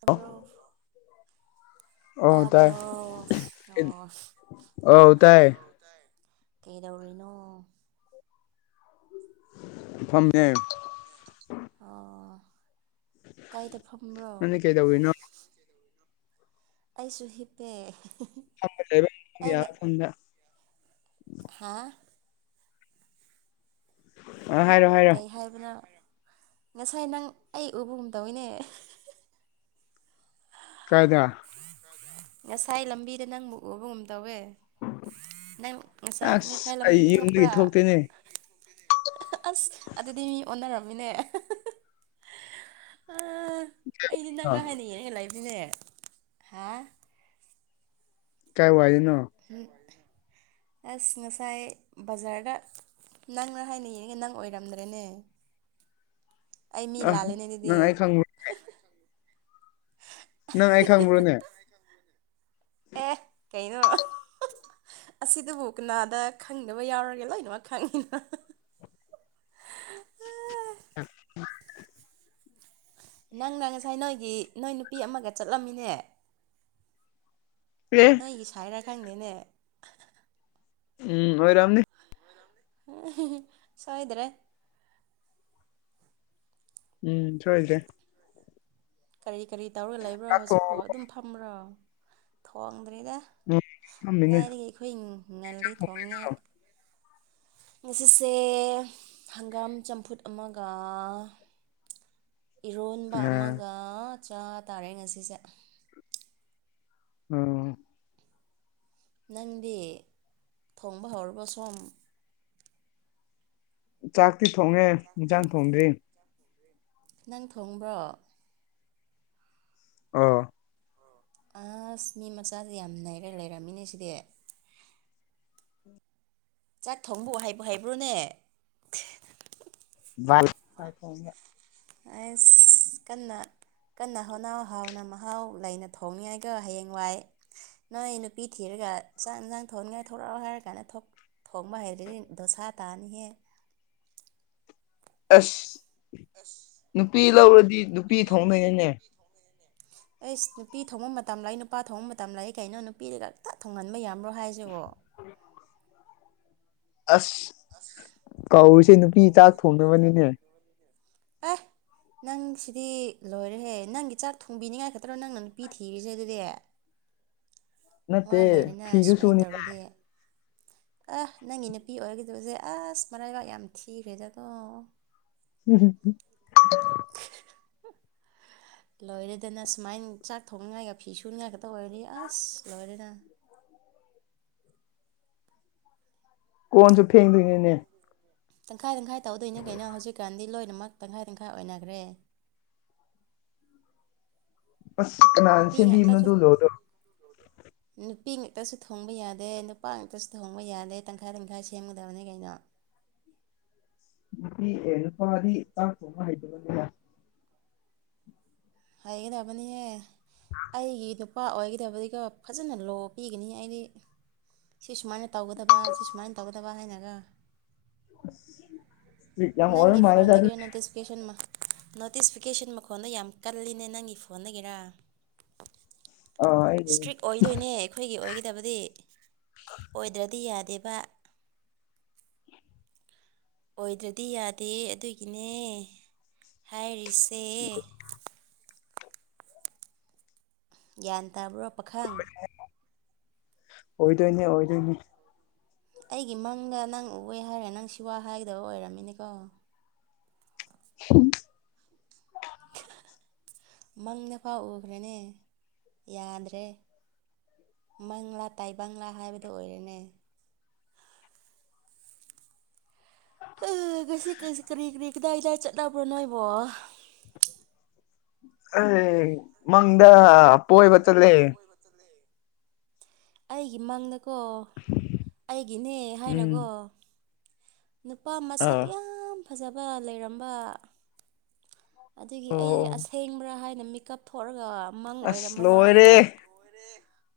ꯇꯥꯕꯔꯣ ꯑꯧ ꯇꯥꯏ ꯇꯥꯕꯔꯣ ꯑꯧ ꯇꯥꯏ ꯑꯣ ꯀꯩꯗꯧꯔꯤꯅꯣ ꯐꯝꯃꯤꯌꯦ ꯑꯣ ꯀꯥꯏꯗ ꯐꯝꯕ꯭ꯔꯣ ꯅꯪꯗꯤ ꯀꯩꯗꯧꯔꯤꯅꯣ ꯑꯩꯁꯨ ꯍꯤꯞꯄꯦ ꯐꯝꯃ ꯂꯩꯥꯕ ꯌꯥꯕ ꯃꯐꯝꯗ ꯍꯥꯥ ꯑꯥ ꯍꯥꯏꯔꯣ ꯍꯥꯏꯔꯣ ꯀꯩ ꯍꯥꯏꯕꯅꯣ ꯉꯁꯥꯏ ꯅꯪ ꯑꯩ ꯎꯒꯨꯝ ꯇꯧꯋꯤꯅꯦ ꯀꯥꯏꯗꯥ ꯉꯥꯁꯥꯏ ꯂꯝꯕꯤꯗꯥ ꯅꯪꯕꯨ ꯎꯕꯒꯨꯝ ꯇꯧꯋꯦ ꯅꯪ ꯉꯥꯁꯥꯏ ꯑꯁ ꯉꯥꯁꯥꯏ ꯂꯝꯕꯤꯗꯥ ꯑꯩ ꯌꯨꯝꯗꯒꯤ ꯊꯣꯛꯄ꯭ꯔꯥ ꯊꯣꯛꯇꯦꯅꯦ ꯑꯁ ꯑꯗꯨꯗꯤ ꯃꯤ ꯑꯣꯟꯅꯥꯔꯝꯃꯤꯅꯦ ꯍꯥ ꯑꯩꯗꯤ ꯑ ꯅꯪꯔꯥ ꯍꯥꯏꯅ ꯌꯦꯡꯉꯥꯒ ꯂꯩꯕꯅꯤꯅꯦ ꯍꯥ ꯀꯥꯏ ꯋꯥꯏꯗꯥꯅꯣ ꯑꯁ ꯉꯥꯁꯥꯏ ꯕꯖꯥ꯭ꯔꯗ ꯅꯪꯔꯥ ꯍꯥꯏꯅ ꯌꯦꯡꯉꯦ ꯅꯪ ꯑꯣꯏꯔꯝꯗ꯭ꯔꯦꯅꯦ ꯑꯩ ꯃꯤ ꯑ ꯂꯥꯜꯂꯦꯅꯦ ꯑꯗꯨꯗꯤ ꯅꯪ ꯑꯩ ꯈꯪꯕ꯭ꯔꯣ ꯅꯪ ꯑꯩ ꯈꯪꯕ꯭ꯔꯣꯅꯦ ꯑꯦ ꯀꯩꯅꯣ ꯑꯁꯤꯗꯕꯨ ꯀꯅꯥꯗ ꯈꯪꯗꯕ ꯌꯥꯎꯔꯒꯦ ꯂꯣꯏꯅꯃꯛ ꯈꯪꯉꯤꯅꯥ [unintelligible] ꯑꯥ ꯅꯪꯅ ꯉꯁꯥꯏ ꯅꯣꯏꯒꯤ ꯅꯣꯏ ꯅꯨꯄꯤ ꯑꯃꯒ ꯆꯠꯂꯝꯃꯤꯅꯦ [unintelligible] ꯑꯩꯒꯤ ꯁꯥꯏꯔ ꯈꯪꯅꯦꯅꯦ ꯎꯝ ꯑꯣꯏꯔꯝꯅꯤ ꯎ [unintelligible] ꯁꯣꯏꯗ꯭ꯔꯦ ꯎꯝ ꯁꯣꯏꯗ꯭ꯔꯦ ꯀꯔꯤ ꯀꯔꯤ ꯇꯧꯔꯒ ꯂꯩꯕ꯭ꯔꯣ ꯆꯥꯛ ꯍꯧꯖꯤꯛꯄꯣ ꯊꯣꯡꯉꯕꯣ ꯑꯗꯨꯝ ꯐꯝꯕ꯭ꯔꯣ ꯊꯣꯡꯗ꯭ꯔꯤꯗꯥ ꯎꯝ ꯐꯝꯃꯤꯅꯦ ꯀꯥꯏꯗꯒꯤ ꯑꯩꯈꯣꯏ ꯉꯜꯂꯤ ꯊꯣꯡꯅꯤꯡꯉꯥꯏ ꯉꯥꯁꯤꯁꯦ ꯍꯪꯒꯥꯝ ꯆꯝꯐꯨꯠ ꯑꯃꯒꯥ ꯏꯔꯣꯟꯕ ꯑ ꯑꯃꯒ ꯆꯥ ꯇꯥꯔꯦ ꯉꯥꯁꯤꯁꯦ ꯎꯝ ꯅꯪꯗꯤ ꯊꯣꯡꯕꯥ ꯍꯧꯔꯥꯕꯣ ꯁꯣꯝ ꯆꯥꯛꯇꯤ ꯊꯣꯡꯉꯦ ꯏꯟꯖꯥꯡ ꯊꯣꯡꯗ꯭ꯔꯤ ꯅꯪ ꯊꯣꯡꯕ꯭ꯔꯣ ꯑꯧ ꯑꯥꯁ ꯃꯤ ꯃꯆꯥꯖꯦ ꯌꯥꯝ ꯅꯩꯔꯥ ꯂꯩꯔꯝꯃꯤꯅꯦ ꯁꯤꯗꯤ ꯆꯥꯛ ꯊꯣꯡꯕꯨ ꯍꯩꯕꯨ ꯍꯩꯩꯕ꯭ꯔꯣꯅꯦ [unintelligible] ꯑꯩꯁ ꯀꯟꯅꯥ ꯀꯟꯅ ꯍꯣꯠꯅꯧ ꯍꯥꯎꯅ ꯃꯍꯥꯎ ꯂꯩꯅ ꯊꯣꯡꯅꯤꯉꯥꯏꯗꯣ ꯍꯥꯌꯦꯡꯋꯥꯏ ꯅꯣꯏ ꯅꯨꯄꯤ ꯊꯤꯔꯒ ꯆꯥꯛ ꯏꯟꯁꯥꯡ ꯊꯣꯡꯅꯤꯡꯉꯥꯏ ꯊꯣꯔꯛꯑꯣ ꯍꯥꯏꯔ ꯀꯥꯟꯗ ꯊꯣꯛ ꯊꯣꯡꯕ ꯍꯩ [unintelligible] ꯗꯣꯁꯥ ꯇꯥꯅꯤꯍꯦ ꯑꯁ ꯅꯨꯄꯤ ꯂꯧꯔꯥꯗꯤ ꯅꯨꯄꯤ ꯊꯣꯡꯗꯣꯏꯅꯤꯅꯦ ꯑꯩꯁ ꯅꯨꯄꯤ ꯊꯣꯡꯕ ꯃꯇꯝ ꯂꯩ ꯅꯨꯄꯥ ꯊꯣꯡꯕ ꯃꯇꯝ ꯂꯥꯩ ꯀꯩꯅꯣ ꯅꯨꯄꯤꯗ ꯈꯛꯇ ꯊꯣꯡꯍꯟꯕ ꯌꯥꯕ꯭ꯔꯣ ꯍꯥꯏꯖꯤꯕꯣ [inaudible] ꯑꯁ ꯀꯧꯔꯤꯁꯦ ꯅꯨꯄꯤ ꯆꯥꯛ ꯊꯣꯡꯗꯕꯅꯤꯅꯦ ꯑꯦ ꯅꯪ ꯁꯤꯗꯤ ꯂꯣꯏꯔꯦꯍꯦ ꯅꯪꯒꯤ ꯆꯥꯛ ꯊꯣꯡꯕꯤꯅꯤꯡꯉꯥꯏ ꯈꯛꯇꯥꯔꯣ ꯅꯪꯅ ꯅꯨꯄꯤ ꯊꯤꯔꯤꯁꯦ ꯑꯗꯨꯗꯤ ꯋꯥ ꯅꯠꯇꯦ ꯂꯣꯢꯔꯦꯅ ꯐꯤꯁꯨ ꯁꯨꯃꯥꯢ ꯁꯨꯅꯤꯅꯦ ꯇꯧꯔꯗꯤ ꯑ ꯅꯪꯒꯤ ꯅꯨꯄꯤ ꯑꯣꯢꯔꯒꯗꯕꯖꯦ ꯑꯁ ꯃꯔꯥꯢꯕꯛ ꯌꯥꯝ ꯊꯤꯈ꯭ꯔꯦꯗꯀꯣ ꯎꯝ ꯍꯨꯝ ꯂꯣꯢꯔꯦꯗꯅ ꯁꯨꯃꯥꯢꯅ ꯆꯥꯛ ꯊꯣꯡꯅꯤꯡꯉꯥꯢꯒ ꯐꯤꯁꯨꯅꯤꯉꯥꯢ ꯈꯛꯇ ꯑꯣꯢꯔꯗꯤ ꯑꯁ ꯂꯣꯢꯔꯦꯗꯅ ꯀꯣꯟꯁꯨ ꯐꯦꯡꯗꯨꯏꯅꯤꯅꯦ ꯇꯪꯈꯥꯢ ꯇꯪꯈꯥꯢ ꯇꯧꯗꯣꯢꯅꯦ ꯀꯩꯅꯣ ꯍꯧꯖꯤꯛꯀꯥꯟꯗꯤ ꯂꯣꯢꯅꯃꯛ ꯇꯪꯈꯥꯢ ꯇꯪꯈꯥꯢ ꯑꯣꯢꯅꯈ꯭ꯔꯦ ꯑꯁ ꯑꯅ ꯅꯨꯄꯤ ꯉꯥꯛꯇꯁꯨ ꯅꯨꯄꯤ ꯉꯥꯛꯇꯁꯨ ꯊꯣꯡꯕ ꯌꯥꯗꯦ ꯅꯨꯄꯥ ꯉꯥꯛꯇꯁꯨ ꯊꯣꯡꯕ ꯌꯥꯗꯦ ꯇꯪꯈꯥꯢ ꯇꯪꯈꯥꯢ ꯁꯦꯝꯒꯗꯕꯅꯤ ꯀꯩꯅꯣ ꯅꯨꯄꯤ ꯑꯦ ꯅꯨꯄꯥꯗꯤ ꯆꯥꯛ ꯊꯣꯡꯕ ꯍꯩꯇꯕꯅꯤꯅꯦ ꯍꯥꯢꯒꯗꯅꯕꯅꯤꯍꯦ ꯑꯩꯒꯤ ꯅꯨꯞ ꯄꯥ ꯑꯣꯢꯒꯗꯕꯗꯤꯀꯣ ꯐꯖꯅ ꯂꯣ ꯄꯤꯒꯅꯤꯍꯦ ꯑꯩꯗꯤ ꯁꯤ ꯁꯨꯃꯥꯢꯅ ꯇꯧꯒꯗꯕ ꯁꯤ ꯁꯨꯃꯥꯢꯅ ꯇꯧꯒꯗꯕ ꯍꯥꯢꯅꯒꯣ ꯇꯤꯛ ꯌꯥꯝ ꯍꯣꯔ ꯃꯥꯜꯂꯦꯗ ꯑꯗꯨ ꯀꯦꯁꯟꯃ ꯅꯣꯇꯤꯁꯐꯤꯀꯦꯁꯟ ꯃꯈꯣꯟꯗꯣ ꯌꯥꯝ ꯀꯜꯂꯤꯅꯦ ꯅꯪꯒꯤ ꯐꯣꯟꯗꯒꯤꯔꯥ ꯑꯥ [unintelligible] ꯑꯩꯒꯤꯅꯤ ꯏꯁꯇ꯭ꯔꯤꯛ ꯑꯣꯢꯗꯨꯏꯅꯦ ꯈꯣꯢꯒꯤ ꯑꯣꯢꯒꯗꯕꯗꯤ ꯑꯣꯢꯗ꯭ꯔꯗꯤ ꯌꯥꯗꯦꯕ ꯑꯣꯢꯗ꯭ꯔꯗꯤ ꯌꯥꯗꯦ ꯑꯗꯨꯒꯤꯅꯦ ꯍꯥꯢꯔꯤꯁꯦ ꯒ꯭ꯌꯥꯟ ꯇꯥꯕ꯭ꯔꯣ ꯄꯥꯈꯪ ꯑꯣꯢꯗꯣꯢꯅꯤ ꯑꯣꯢꯗꯣꯢꯅꯤ ꯑꯩꯒꯤ ꯃꯪꯗ ꯅꯪ ꯎꯋꯦ ꯍꯥꯢꯔꯦ ꯅꯪ ꯁꯤꯋꯥ ꯍꯥꯢꯒꯗꯕ ꯑꯣꯢꯔꯝꯃꯤꯅꯤꯀꯣ ꯎꯍꯝ ꯃꯪꯗꯐꯥꯎ ꯎꯈ꯭ꯔꯦꯅꯦ ꯌꯥꯗ꯭ꯔꯦ ꯃꯪꯂꯥ ꯇꯥꯢꯕꯪꯪꯂꯥ ꯍꯥꯢꯕꯗꯣ ꯑꯣꯢꯔꯦꯅꯦ ꯑꯦ ꯉꯁꯤ ꯀꯁ ꯀꯔꯤ ꯀꯔꯤ ꯀꯗꯥꯢ ꯀꯗꯥꯢ ꯆꯠꯅꯕ꯭ꯔꯣ ꯅꯣꯢꯕꯣ ꯑꯦ ꯃꯪꯗ ꯄꯣꯢꯕ ꯆꯠꯂꯦ ꯑꯩꯒꯤ ꯃꯪꯗꯀꯣ ꯑꯩꯒꯤꯅꯦ ꯎꯝ ꯍꯥꯢꯅꯀꯣ ꯅꯨꯄꯥ ꯃꯁꯛ ꯑꯥ ꯌꯥꯝ ꯐꯖꯕ ꯂꯩꯔꯝꯕ ꯑꯗꯨꯒꯤ ꯑꯣ ꯑꯩꯗꯤ ꯑꯣ ꯑꯁꯦꯡꯕ꯭ꯔꯥ ꯍꯥꯢꯅ ꯃꯤꯀꯞ ꯊꯣꯛꯑꯒ ꯃꯪ ꯑꯁ ꯑꯣꯢꯔꯝꯕ ꯂꯣꯏꯔꯦ ꯋꯥꯅꯤꯗ ꯂꯣꯢꯔꯦ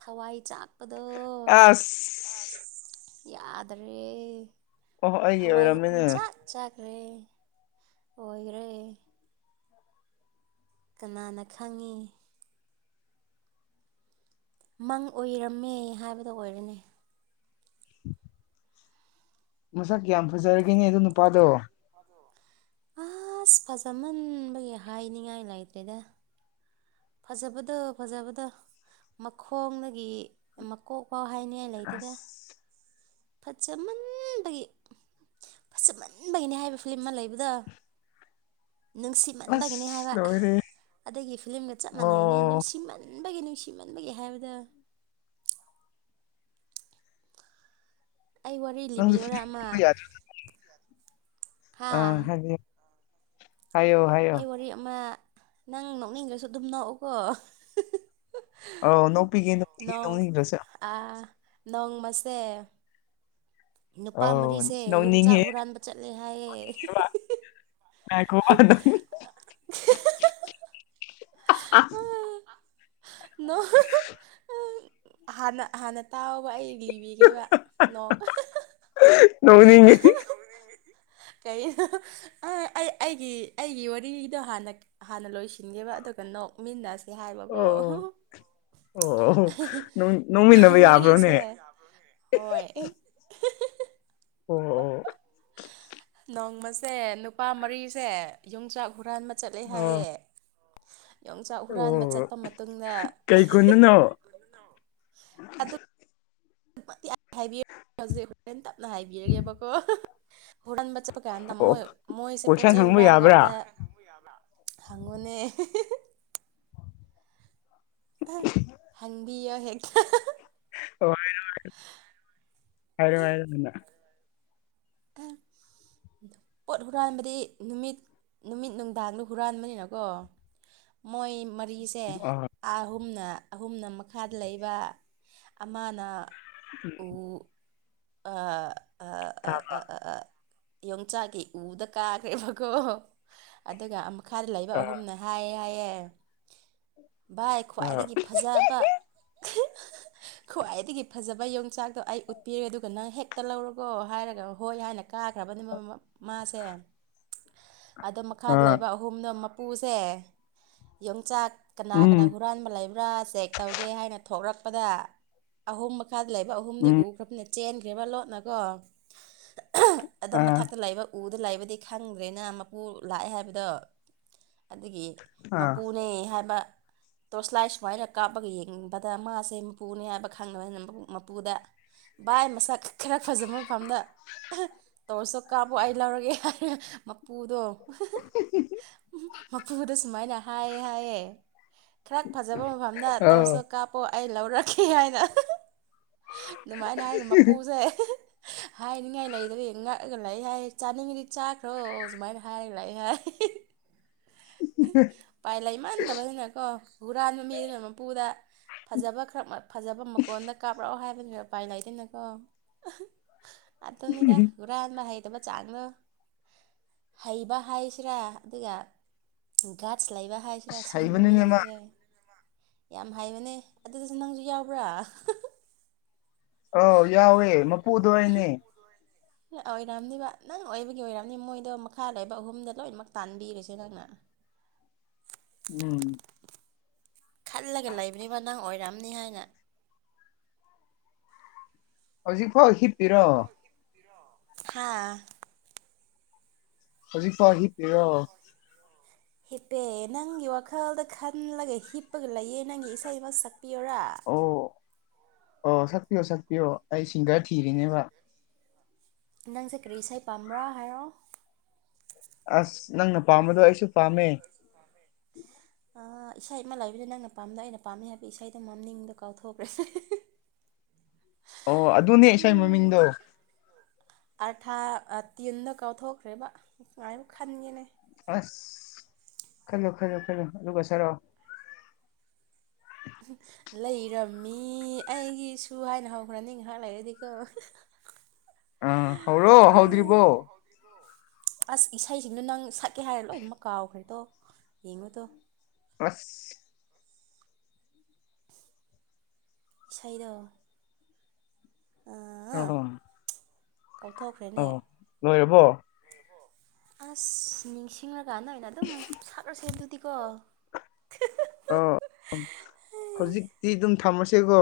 ꯊꯋꯥꯢ ꯆꯥꯛꯄꯗꯣ ꯑꯁ ꯑ ꯌꯥꯗꯔꯦ ꯑꯣꯍꯣ ꯑꯩꯒꯤ ꯊꯋꯥꯢꯖꯦ ꯑꯣꯏꯔꯝꯃꯤꯅꯦ ꯄꯨꯡꯆꯥꯛ ꯆꯥꯛꯈ꯭ꯔꯦ ꯑꯣꯢꯒ꯭ꯔꯦ ꯀꯅꯥꯅ ꯈꯪꯉꯤ ꯃꯪ ꯑꯣꯢꯔꯝꯃꯦ ꯍꯥꯢꯕꯗꯣ ꯑꯣꯢꯔꯦꯅꯦ [unintelligible] ꯃꯁꯛ ꯀꯤꯌꯥꯝ ꯐꯖꯔꯒꯦꯅꯦ ꯑꯗꯨ ꯅꯨꯄꯥꯗꯣ ꯑꯁ ꯐꯖꯃꯟꯕꯒꯤ ꯍꯥꯢꯅꯤꯡꯉꯥꯢ ꯂꯩꯇꯦꯗ ꯐꯖꯕꯗꯣ ꯐꯖꯕꯗꯣ ꯃꯈꯣꯡꯗꯒꯤ ꯃꯀꯣꯛ ꯐꯥꯎ ꯍꯥꯢꯅꯤꯉꯥꯢ ꯂꯩꯇꯦꯗ ꯑꯁ ꯐꯖꯃꯟꯕꯒꯤ ꯐꯖꯃꯟꯕꯒꯤꯅꯤ ꯍꯥꯢꯕ ꯐꯤꯂꯝ ꯑꯃ ꯂꯩꯕꯗꯣ ꯅꯨꯡꯁꯤꯃꯟꯕꯒꯤꯅꯤ ꯑꯁ ꯍꯥꯢꯕ ꯂꯣꯏꯔꯦ ꯑꯗꯒꯤ ꯐꯤꯂꯝꯒ ꯆꯞ ꯃꯥꯟꯅꯩꯅꯦ ꯑꯣ ꯅꯨꯡꯁꯤꯃꯟꯕꯒꯤ ꯅꯨꯡꯁꯤꯃꯟꯕꯒꯤ ꯍꯥꯢꯕꯗꯣ ꯑꯩ ꯋꯥꯔꯤ ꯅꯪꯁꯨ ꯂꯤꯕꯤꯌꯨꯔꯥ ꯑꯃ ꯐꯨꯅꯤꯡꯕ ꯍꯥ ꯑ ꯍꯥꯢ ꯌꯣ ꯍꯥꯢꯌꯣ ꯑꯩ ꯋꯥꯔꯤ ꯑꯃ ꯅꯪ ꯅꯣꯛꯅꯤꯡꯉꯁꯨ ꯑꯗꯨꯝ ꯅꯣꯛꯎꯀꯣ ꯑꯩ ꯅꯣꯛꯄꯤꯒꯦ ꯅꯣꯛꯄꯤꯒꯦ ꯅꯣꯡ ꯅꯧꯅꯤꯡꯗ꯭ꯔꯁꯨ [unintelligible] ꯅꯣꯡꯃꯁꯦ ꯅꯨꯄꯥ ꯑꯧ ꯃꯔꯤꯁꯦ ꯌꯣꯡꯆꯥꯛ ꯅꯣꯛꯅꯤꯡꯉꯦ ꯍꯨꯔꯥꯟꯕ ꯆꯠꯂꯦ ꯍꯥꯏꯌꯦ ꯉꯥꯏꯈꫭꯕ [unintelligible] [unintelligible] ꯍꯥꯟꯅ ꯍꯥꯟꯅ ꯇꯥꯎꯕ ꯑꯩ ꯂꯤꯕꯤꯒꯦꯕ ꯅꯣꯛ [unintelligible] [unintelligible] ꯅꯣꯛꯅꯤꯡꯉꯤ [unintelligible] ꯀꯩ [unintelligible] ꯑꯩ ꯑꯩꯒꯤ ꯑꯩꯒꯤ ꯋꯥꯔꯤꯗꯣ ꯍꯥꯟꯅ ꯍꯥꯟꯅ ꯂꯣꯏꯁꯤꯟꯒꯦꯕ ꯑꯗꯨꯒ ꯅꯣꯛꯃꯤꯟꯅꯁꯦ ꯍꯥꯏꯕꯀꯣ ꯑꯣ [unintelligible] ꯑꯣ ꯑꯣ ꯅꯣꯛ [unintelligible] ꯅꯨꯄꯥ ꯅꯣꯛꯃꯤꯟꯅꯕ ꯌꯥꯕ꯭ꯔꯣꯅꯦ ꯃꯔꯤꯁꯦ ꯍꯣꯏ [unintelligible] ꯑꯣ ꯅꯣꯡꯃꯁꯦ ꯅꯨꯄꯥ ꯃꯔꯤꯁꯦ ꯌꯣꯡꯆꯥꯛ ꯍꯨꯔꯥꯟꯕ ꯆꯠꯂꯦ ꯑꯣ ꯑꯣ ꯍꯥꯏꯌꯦ ꯌꯣꯡꯆꯥꯛ ꯍꯨꯔꯥꯟꯕ ꯑꯣ ꯆꯠꯄ ꯃꯇꯨꯡꯗ ꯀꯩ ꯈꯨꯟꯗꯅꯣ ꯍꯥꯢꯕꯤꯒꯦ ꯍꯧꯖꯤꯛ ꯍꯣꯔꯦꯟ ꯇꯞꯅ ꯍꯥꯏꯕꯤꯔꯒꯦꯕ ꯀꯣ ꯍꯨꯔꯥꯟꯕ ꯆꯠꯄ ꯀꯥꯟꯗ ꯑꯣ ꯃꯣꯏ ꯃꯣꯏꯁꯦ ꯄꯣꯠ ꯀꯣꯏꯁꯟ ꯆꯩꯩ ꯍꯪꯕ ꯍꯨꯔꯥꯟꯕ ꯌꯥꯕ꯭ꯔꯥ ꯀꯥꯟꯗ [unintelligible] ꯍꯪꯉꯣꯅꯦ [unintelligible] ꯄꯤꯌꯣ ꯍꯦꯛꯇ ꯋꯥꯔꯤ ꯅꯨꯡꯉꯥꯏ ꯍꯥꯢꯔꯣ ꯍꯥꯢꯔꯣ ꯅꯪꯅ [unintelligible] ꯄꯣꯠ ꯍꯨꯔꯥꯟꯕꯗꯤ ꯅꯨꯃꯤꯠ ꯅꯨꯃꯤꯠ ꯅꯨꯡꯗꯥꯡꯗ ꯍꯨꯔꯥꯟꯕꯅꯤꯅꯀꯣ ꯃꯣꯏ ꯃꯔꯤꯁꯤ ꯁꯦ ꯑꯣ ꯑꯥꯍꯨꯝꯅ ꯑꯍꯨꯝꯅ ꯃꯈꯥꯗ ꯂꯩꯕ ꯑꯃꯥꯅ [unintelligible] ꯑꯥ ꯑꯥ ꯑꯥ ꯇꯥꯕ꯭ꯔꯥ ꯑꯥ ꯑꯥꯥ ꯌꯣꯡꯆꯥꯛꯀꯤ ꯎꯗ ꯀꯥꯈ꯭ꯔꯦꯕꯀꯣ ꯑꯗꯨꯒ ꯑꯃ ꯃꯈꯥꯗ ꯂꯩꯕ ꯑꯥ ꯑꯍꯨꯝꯅ ꯍꯥꯏꯌꯦ ꯍꯥꯏꯌꯦ ꯚꯥꯏ ꯑꯥ ꯈ꯭ꯋꯥꯏꯗꯒꯤ ꯐꯖꯥꯕ [unintelligible] ꯈ꯭ꯋꯥꯏꯗꯒꯤ ꯐꯖꯕ ꯌꯣꯡꯆꯥꯛꯇꯣ ꯑꯩ ꯎꯠꯄꯤꯔꯦ ꯑꯗꯨꯒ ꯒ ꯅꯪ ꯍꯦꯛꯇ ꯂꯧꯔꯣꯀꯣ ꯍꯥꯏꯔꯒ ꯍꯣꯏ ꯍꯥꯏꯅ ꯀꯥꯈ꯭ꯔꯕꯅꯦꯕ ꯃꯥꯁꯦ ꯑꯗꯣ ꯃꯈꯥꯗ ꯑꯥ ꯂꯩꯕ ꯑꯍꯨꯝꯗꯣ ꯃꯄꯨꯁꯦ ꯌꯣꯡꯆꯥꯛ ꯀꯅꯥ ꯀꯅꯥ ꯎꯝ ꯍꯨꯔꯥꯟꯕ ꯂꯩꯕ꯭ꯔꯥ ꯆꯦꯛ ꯇꯧꯒꯦ ꯍꯥꯏꯅ ꯊꯣꯛꯔꯛꯄꯗ ꯑꯍꯨꯝ ꯃꯈꯥꯗ ꯂꯩꯕ ꯑꯍꯨꯝꯗꯤ ꯎꯝ ꯎꯈ꯭ꯔꯕꯅꯤꯅ ꯆꯦꯟꯈ꯭ꯔꯦꯕ ꯂꯣꯠꯅꯀꯣ [unintelligible] ꯑꯗꯣ ꯑꯥ ꯃꯊꯛꯇ ꯂꯩꯕ ꯎꯗ ꯂꯩꯕꯗꯤ ꯈꯪꯗ꯭ꯔꯦꯅ ꯃꯄꯨ ꯂꯥꯛꯑꯦ ꯍꯥꯏꯕꯗꯣ ꯑꯗꯨꯒꯤ ꯑꯥ ꯃꯄꯨꯅꯦ ꯍꯥꯏꯕ ꯇꯣꯔꯁꯂꯥꯏ ꯁꯨꯃꯥꯏꯅ ꯀꯥꯞꯄꯒ ꯌꯦꯡꯕꯗ ꯃꯥꯁꯦ ꯃꯄꯨꯅꯦ ꯍꯥꯏꯕ ꯈꯪꯗꯕꯅꯤꯅ ꯃꯄꯨꯗ ꯚꯥꯏ ꯃꯁꯛ ꯈꯔ ꯐꯖꯕ ꯃꯐꯝꯗ [unintelligible] ꯇꯧꯔꯁꯁꯨ ꯀꯥꯞꯄꯣ ꯑꯩ ꯂꯧꯔꯒꯦ ꯍꯥꯢꯔ ꯃꯄꯨꯗꯣ [unintelligible] ꯃꯄꯨꯗ ꯁꯨꯃꯥꯏꯅ ꯍꯥꯏꯌꯦ ꯍꯥꯏꯌꯦ ꯈ꯭ꯔ ꯐꯖꯕ ꯃꯐꯝꯗ ꯑꯧ ꯇꯣꯔꯁꯇꯣ ꯀꯥꯞꯄꯣ ꯑꯩ ꯂꯧꯔꯛꯀꯦ ꯍꯥꯏꯅ [unintelligible] ꯑꯗꯨꯃꯥꯏꯅ ꯍꯥꯏꯔ ꯃꯄꯨꯁꯦ [unintelligible] ꯍꯥꯏꯅꯤꯡꯉꯥꯏ ꯂꯩꯗꯕꯤ ꯉꯛꯑꯒ ꯂꯩꯥ ꯍꯥꯏꯌꯦ ꯆꯥꯅꯤꯡꯉꯤꯗꯤ ꯆꯥꯈ꯭ꯔꯣ ꯁꯨꯃꯥꯏꯅ ꯍꯥꯏꯔꯒ ꯂꯩ ꯍꯥꯏ ꯄꯥꯏ ꯂꯩꯃꯥꯟꯗꯕꯅꯤꯅꯀꯣ ꯍꯨꯔꯥꯟꯕ ꯃꯤꯗꯨꯅ ꯃꯄꯨꯗ ꯐꯖꯕ ꯈꯔ ꯐꯖꯕ ꯃꯀꯣꯟꯗ ꯀꯥꯞꯔꯛꯑꯣ ꯍꯥꯏꯕꯅꯤ ꯎꯄꯥꯏ ꯂꯩꯇꯦꯅꯀꯣ ꯑꯗꯨꯅꯤꯗ ꯍꯨꯔꯥꯟꯕ ꯍꯩꯇꯕ ꯆꯥꯛꯔꯣ ꯍꯩꯕ ꯍꯩꯁꯤꯔꯥ ꯑꯗꯨꯒ ꯒꯠꯁ ꯂꯥꯏꯕ ꯍꯥꯏꯁꯤꯔꯥ ꯑꯁ ꯁꯤꯒꯨꯝꯕ ꯍꯩꯕꯅꯤꯅꯦ ꯃꯥ ꯃꯤꯖꯤꯡꯖꯦ ꯌꯥꯝ ꯍꯥꯏꯕꯅꯦ ꯑꯗꯨꯗꯁꯨ ꯅꯪꯁꯨ ꯌꯥꯎꯕ꯭ꯔꯥ ꯑꯧ ꯌꯥꯎꯋꯦ ꯃꯄꯨꯗꯣ ꯑꯩꯅꯦ ꯑꯣꯏꯔꯝꯅꯤꯕ ꯅꯪ ꯑꯣꯏꯕꯒꯤ ꯑꯣꯏꯔꯝꯅꯤ ꯃꯣꯏꯗꯣ ꯃꯈꯥ ꯂꯩꯕ ꯑꯍꯨꯝꯗ ꯂꯣꯏꯅꯃꯛ ꯇꯥꯟꯕꯤꯔꯦꯁꯦ ꯅꯪꯅ ꯎꯝ ꯈꯜꯂꯒ ꯂꯩꯕꯅꯤꯕ ꯅꯪ ꯑꯣꯏꯔꯝꯅꯤ ꯍꯥꯏꯅ ꯍꯧꯖꯤꯛꯐꯥꯎ ꯍꯤꯞꯄꯤꯔꯣ ꯍꯥꯥ ꯍꯧꯖꯤꯛ ꯐꯥꯎ ꯍꯤꯞꯄꯤꯔꯣ ꯍꯤꯞꯄꯦ ꯅꯪꯒꯤ ꯋꯥꯈꯜꯗ ꯈꯜꯂꯒ ꯍꯤꯞꯄꯒ ꯂꯩꯌꯦ ꯅꯪꯒꯤ ꯏꯁꯩ ꯑꯃ ꯁꯛꯄꯤꯌꯨꯔꯥ ꯑꯣ ꯑꯣ ꯁꯛꯄꯤꯌꯣ ꯁꯛꯄꯤꯌꯣ ꯑꯩ ꯁꯤꯡꯒꯔ ꯊꯤꯔꯤꯅꯦꯕ ꯑꯣ ꯅꯪꯁꯦ ꯀꯔꯤ ꯏꯁꯩ ꯄꯥꯝꯕ꯭ꯔꯥ ꯍꯥꯏꯔꯣ ꯑꯁ ꯅꯪꯅ ꯄꯥꯝꯕꯗꯣ ꯑꯩꯁꯨ ꯄꯥꯝꯃꯦ ꯑꯩꯁꯨ ꯄꯥꯥꯝꯃꯦ ꯑ ꯏꯁꯩ ꯑꯃ ꯂꯩꯕꯅꯦ ꯅꯪꯅ ꯄꯥꯝꯗꯣ ꯑꯩꯅ ꯄꯥꯝꯃꯦ ꯍꯥꯏꯕ ꯏꯁꯩꯗꯣ ꯃꯅꯤꯡꯗꯣ ꯀꯥꯎꯊꯣꯛꯈ꯭ꯔꯦ ꯑꯣ ꯑꯗꯨꯅꯦ ꯏꯁꯩ ꯃꯥꯃꯤꯡꯗꯣ ꯑꯥꯔꯊꯥ ꯇꯤꯟꯗ ꯀꯥꯎꯊꯣꯛꯈ꯭ꯔꯦꯕ ꯉꯥꯛ ꯈꯟꯒꯦꯅꯦ ꯑꯁ ꯈꯜꯂꯨ ꯈꯜꯂꯨ ꯈꯜꯂꯨ ꯑꯗꯨꯒ ꯁꯥꯔꯛꯑꯣ ꯂꯩꯔꯝꯃꯤ ꯑꯩꯒꯤꯁꯨ ꯍꯥꯏꯅ ꯍꯧꯈ꯭ꯔꯅꯤ ꯉꯥꯏꯍꯥꯛ ꯂꯩꯔꯗꯤꯀꯣ [unintelligible] ꯑ ꯍꯧꯔꯣ ꯍꯧꯗ꯭ꯔꯤꯕꯣ ꯑꯁ ꯏꯁꯩꯁꯤꯡꯗꯨ ꯅꯪ ꯁꯛꯀꯦ ꯍꯥꯏꯔ ꯂꯣꯏꯅꯃꯛ ꯀꯥꯎꯈ꯭ꯔꯦꯗꯣ ꯌꯦꯡꯉꯨꯗꯣ ꯑꯁ ꯏꯁꯩꯗꯣ ꯑꯥ ꯑꯣ ꯀꯥꯎꯊꯣꯛꯈ꯭ꯔꯦꯅꯦ ꯑꯣ ꯂꯣꯏꯔꯕꯣ ꯑꯁ ꯅꯤꯡꯁꯤ ꯅꯤꯡꯉꯀꯥꯟꯗ ꯑꯣꯏꯅ ꯑꯗꯨꯝ ꯁꯥꯠꯂꯁꯦ ꯑꯗꯨꯗꯤꯀꯣ ꯑ ꯍꯧꯖꯤꯛꯇꯤ ꯑꯗꯨꯝ ꯊꯝꯃꯥꯁꯦꯀꯣ